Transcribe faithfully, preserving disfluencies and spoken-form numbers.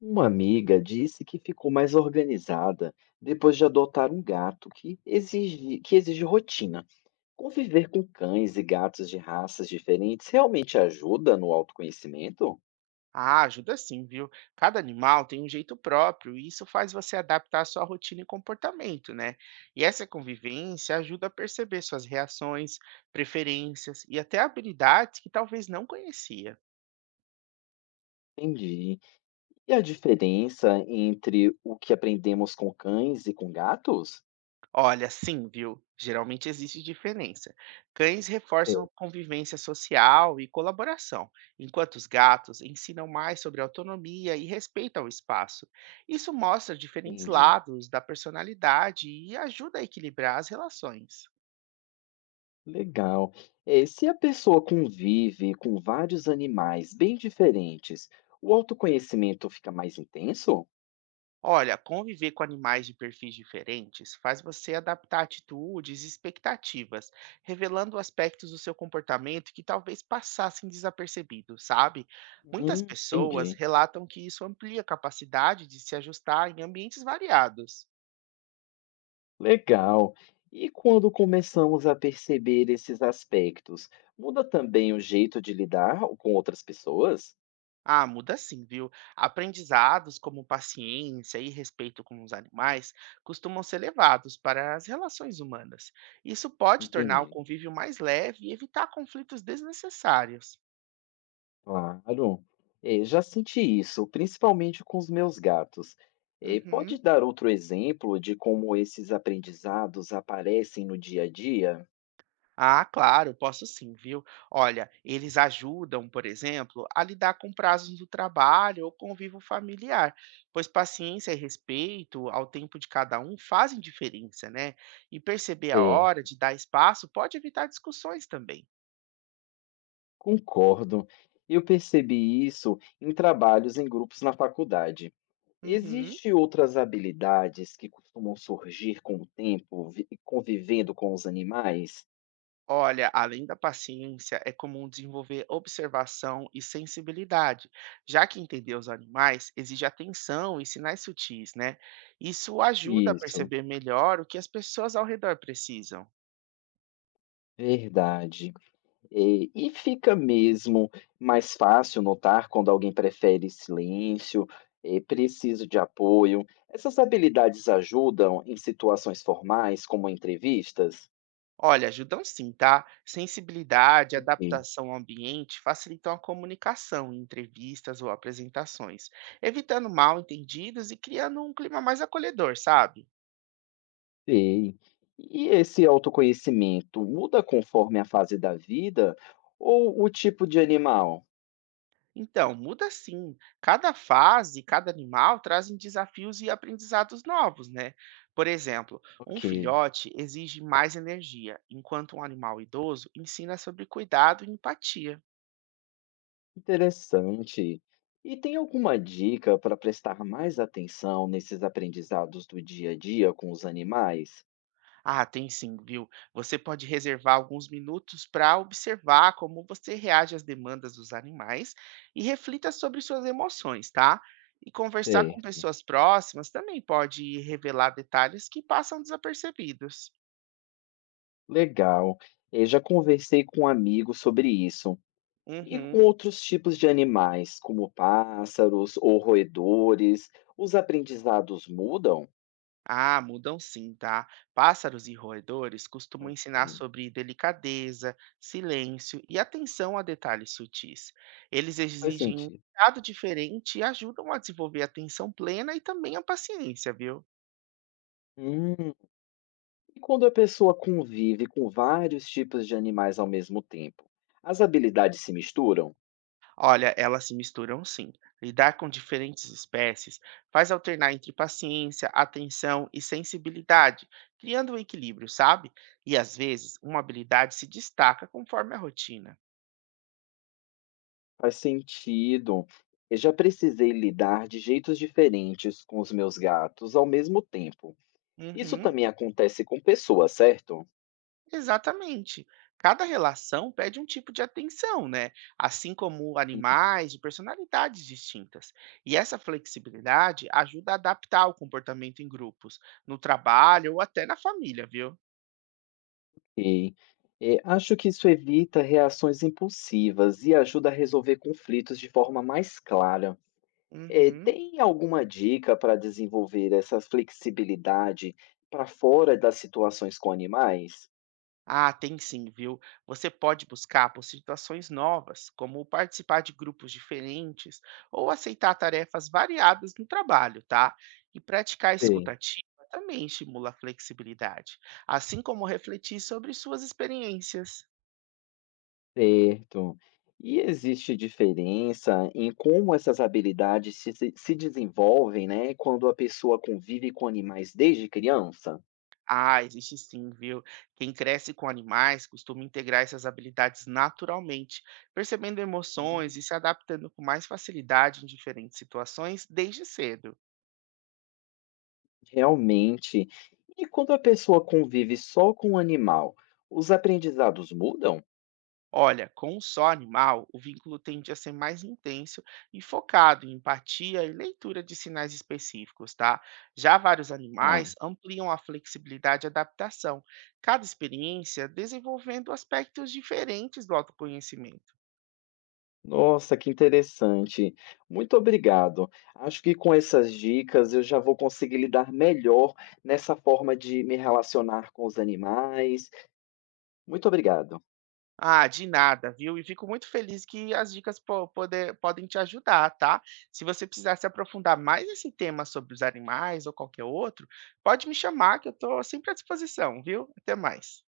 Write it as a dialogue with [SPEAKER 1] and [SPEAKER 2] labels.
[SPEAKER 1] Uma amiga disse que ficou mais organizada depois de adotar um gato que exige, que exige rotina. Conviver com cães e gatos de raças diferentes realmente ajuda no autoconhecimento?
[SPEAKER 2] Ah, ajuda sim, viu? Cada animal tem um jeito próprio e isso faz você adaptar a sua rotina e comportamento, né? E essa convivência ajuda a perceber suas reações, preferências e até habilidades que talvez não conhecia.
[SPEAKER 1] Entendi. E a diferença entre o que aprendemos com cães e com gatos?
[SPEAKER 2] Olha, sim, viu? Geralmente existe diferença. Cães
[SPEAKER 1] É.
[SPEAKER 2] reforçam convivência social e colaboração, enquanto os gatos ensinam mais sobre autonomia e respeito ao espaço. Isso mostra diferentes
[SPEAKER 1] Entendi.
[SPEAKER 2] lados da personalidade e ajuda a equilibrar as relações.
[SPEAKER 1] Legal. É, se a pessoa convive com vários animais bem diferentes, o autoconhecimento fica mais intenso?
[SPEAKER 2] Olha, conviver com animais de perfis diferentes faz você adaptar atitudes e expectativas, revelando aspectos do seu comportamento que talvez passassem desapercebidos, sabe?
[SPEAKER 1] Hum,
[SPEAKER 2] Muitas pessoas
[SPEAKER 1] entendi.
[SPEAKER 2] relatam que isso amplia a capacidade de se ajustar em ambientes variados.
[SPEAKER 1] Legal. E quando começamos a perceber esses aspectos, muda também o jeito de lidar com outras pessoas?
[SPEAKER 2] Ah, muda sim, viu? Aprendizados como paciência e respeito com os animais costumam ser levados para as relações humanas. Isso pode tornar o
[SPEAKER 1] Entendi.
[SPEAKER 2] convívio mais leve e evitar conflitos desnecessários.
[SPEAKER 1] Claro. É, já senti isso, principalmente com os meus gatos. É,
[SPEAKER 2] Uhum.
[SPEAKER 1] pode dar outro exemplo de como esses aprendizados aparecem no dia a dia?
[SPEAKER 2] Ah, claro, posso sim, viu? Olha, eles ajudam, por exemplo, a lidar com prazos do trabalho ou convívio familiar, pois paciência e respeito ao tempo de cada um fazem diferença, né? E perceber a
[SPEAKER 1] É,
[SPEAKER 2] hora de dar espaço pode evitar discussões também.
[SPEAKER 1] concordo. Eu percebi isso em trabalhos em grupos na faculdade.
[SPEAKER 2] Uhum.
[SPEAKER 1] Existem outras habilidades que costumam surgir com o tempo, vi convivendo com os animais?
[SPEAKER 2] Olha, além da paciência, é comum desenvolver observação e sensibilidade, já que entender os animais exige atenção e sinais sutis, né? Isso ajuda a
[SPEAKER 1] Isso,
[SPEAKER 2] perceber melhor o que as pessoas ao redor precisam.
[SPEAKER 1] verdade. Eh, e fica mesmo mais fácil notar quando alguém prefere silêncio, eh, precisa de apoio. Essas habilidades ajudam em situações formais, como entrevistas?
[SPEAKER 2] Olha, ajudam sim, tá? Sensibilidade,
[SPEAKER 1] Sim.
[SPEAKER 2] adaptação ao ambiente facilitam a comunicação em entrevistas ou apresentações, evitando mal entendidos e criando um clima mais acolhedor, sabe?
[SPEAKER 1] Sei. E esse autoconhecimento muda conforme a fase da vida ou o tipo de animal?
[SPEAKER 2] Então, muda sim. Cada fase, cada animal trazem desafios e aprendizados novos, né? Por exemplo, um
[SPEAKER 1] Ok.
[SPEAKER 2] filhote exige mais energia, enquanto um animal idoso ensina sobre cuidado e empatia.
[SPEAKER 1] Interessante. E tem alguma dica para prestar mais atenção nesses aprendizados do dia a dia com os animais?
[SPEAKER 2] Ah, tem sim, viu? Você pode reservar alguns minutos para observar como você reage às demandas dos animais e reflita sobre suas emoções, tá? E conversar com
[SPEAKER 1] Certo.
[SPEAKER 2] pessoas próximas também pode revelar detalhes que passam desapercebidos.
[SPEAKER 1] Legal. Eu já conversei com um amigo sobre isso. E com
[SPEAKER 2] Uhum.
[SPEAKER 1] outros tipos de animais, como pássaros ou roedores, os aprendizados mudam?
[SPEAKER 2] Ah, mudam sim, tá? Pássaros e roedores costumam
[SPEAKER 1] Ok.
[SPEAKER 2] ensinar sobre delicadeza, silêncio e atenção a detalhes sutis. Eles
[SPEAKER 1] Faz
[SPEAKER 2] exigem um
[SPEAKER 1] sentido.
[SPEAKER 2] cuidado diferente e ajudam a desenvolver a atenção plena e também a paciência, viu?
[SPEAKER 1] Hum, e quando a pessoa convive com vários tipos de animais ao mesmo tempo, as habilidades se misturam?
[SPEAKER 2] Olha, elas se misturam sim. Lidar com diferentes espécies faz alternar entre paciência, atenção e sensibilidade, criando um equilíbrio, sabe? E às vezes, uma habilidade se destaca conforme a rotina.
[SPEAKER 1] Faz sentido. Eu já precisei lidar de jeitos diferentes com os meus gatos ao mesmo tempo. Isso
[SPEAKER 2] Uhum.
[SPEAKER 1] também acontece com pessoas, certo?
[SPEAKER 2] Exatamente. Cada relação pede um tipo de atenção, né? Assim como animais e personalidades distintas. E essa flexibilidade ajuda a adaptar o comportamento em grupos, no trabalho ou até na família, viu?
[SPEAKER 1] Ok. É, acho que isso evita reações impulsivas e ajuda a resolver conflitos de forma mais clara. É,
[SPEAKER 2] Uhum.
[SPEAKER 1] tem alguma dica para desenvolver essa flexibilidade para fora das situações com animais?
[SPEAKER 2] Ah, tem sim, viu? Você pode buscar por situações novas, como participar de grupos diferentes ou aceitar tarefas variadas no trabalho, tá? E praticar a
[SPEAKER 1] Sim.
[SPEAKER 2] escutativa também estimula a flexibilidade, assim como refletir sobre suas experiências.
[SPEAKER 1] Certo. E existe diferença em como essas habilidades se, se se desenvolvem, né, quando a pessoa convive com animais desde criança?
[SPEAKER 2] Ah, existe sim, viu? Quem cresce com animais costuma integrar essas habilidades naturalmente, percebendo
[SPEAKER 1] Hum,
[SPEAKER 2] emoções e se adaptando com mais facilidade em diferentes situações desde cedo.
[SPEAKER 1] Realmente. E quando a pessoa convive só com o animal, os aprendizados mudam?
[SPEAKER 2] Olha, com um só animal, o vínculo tende a ser mais intenso e focado em empatia e leitura de sinais específicos, tá? Já vários
[SPEAKER 1] Ah,
[SPEAKER 2] animais ampliam a flexibilidade e adaptação, cada experiência desenvolvendo aspectos diferentes do autoconhecimento.
[SPEAKER 1] nossa, que interessante. Muito obrigado. Acho que com essas dicas eu já vou conseguir lidar melhor nessa forma de me relacionar com os animais. Muito obrigado.
[SPEAKER 2] Ah, de nada, viu? E fico muito feliz que as dicas po- poder- podem te ajudar, tá? Se você precisar se aprofundar mais nesse tema sobre os animais ou qualquer outro, pode me chamar que eu estou sempre à disposição, viu? Até mais.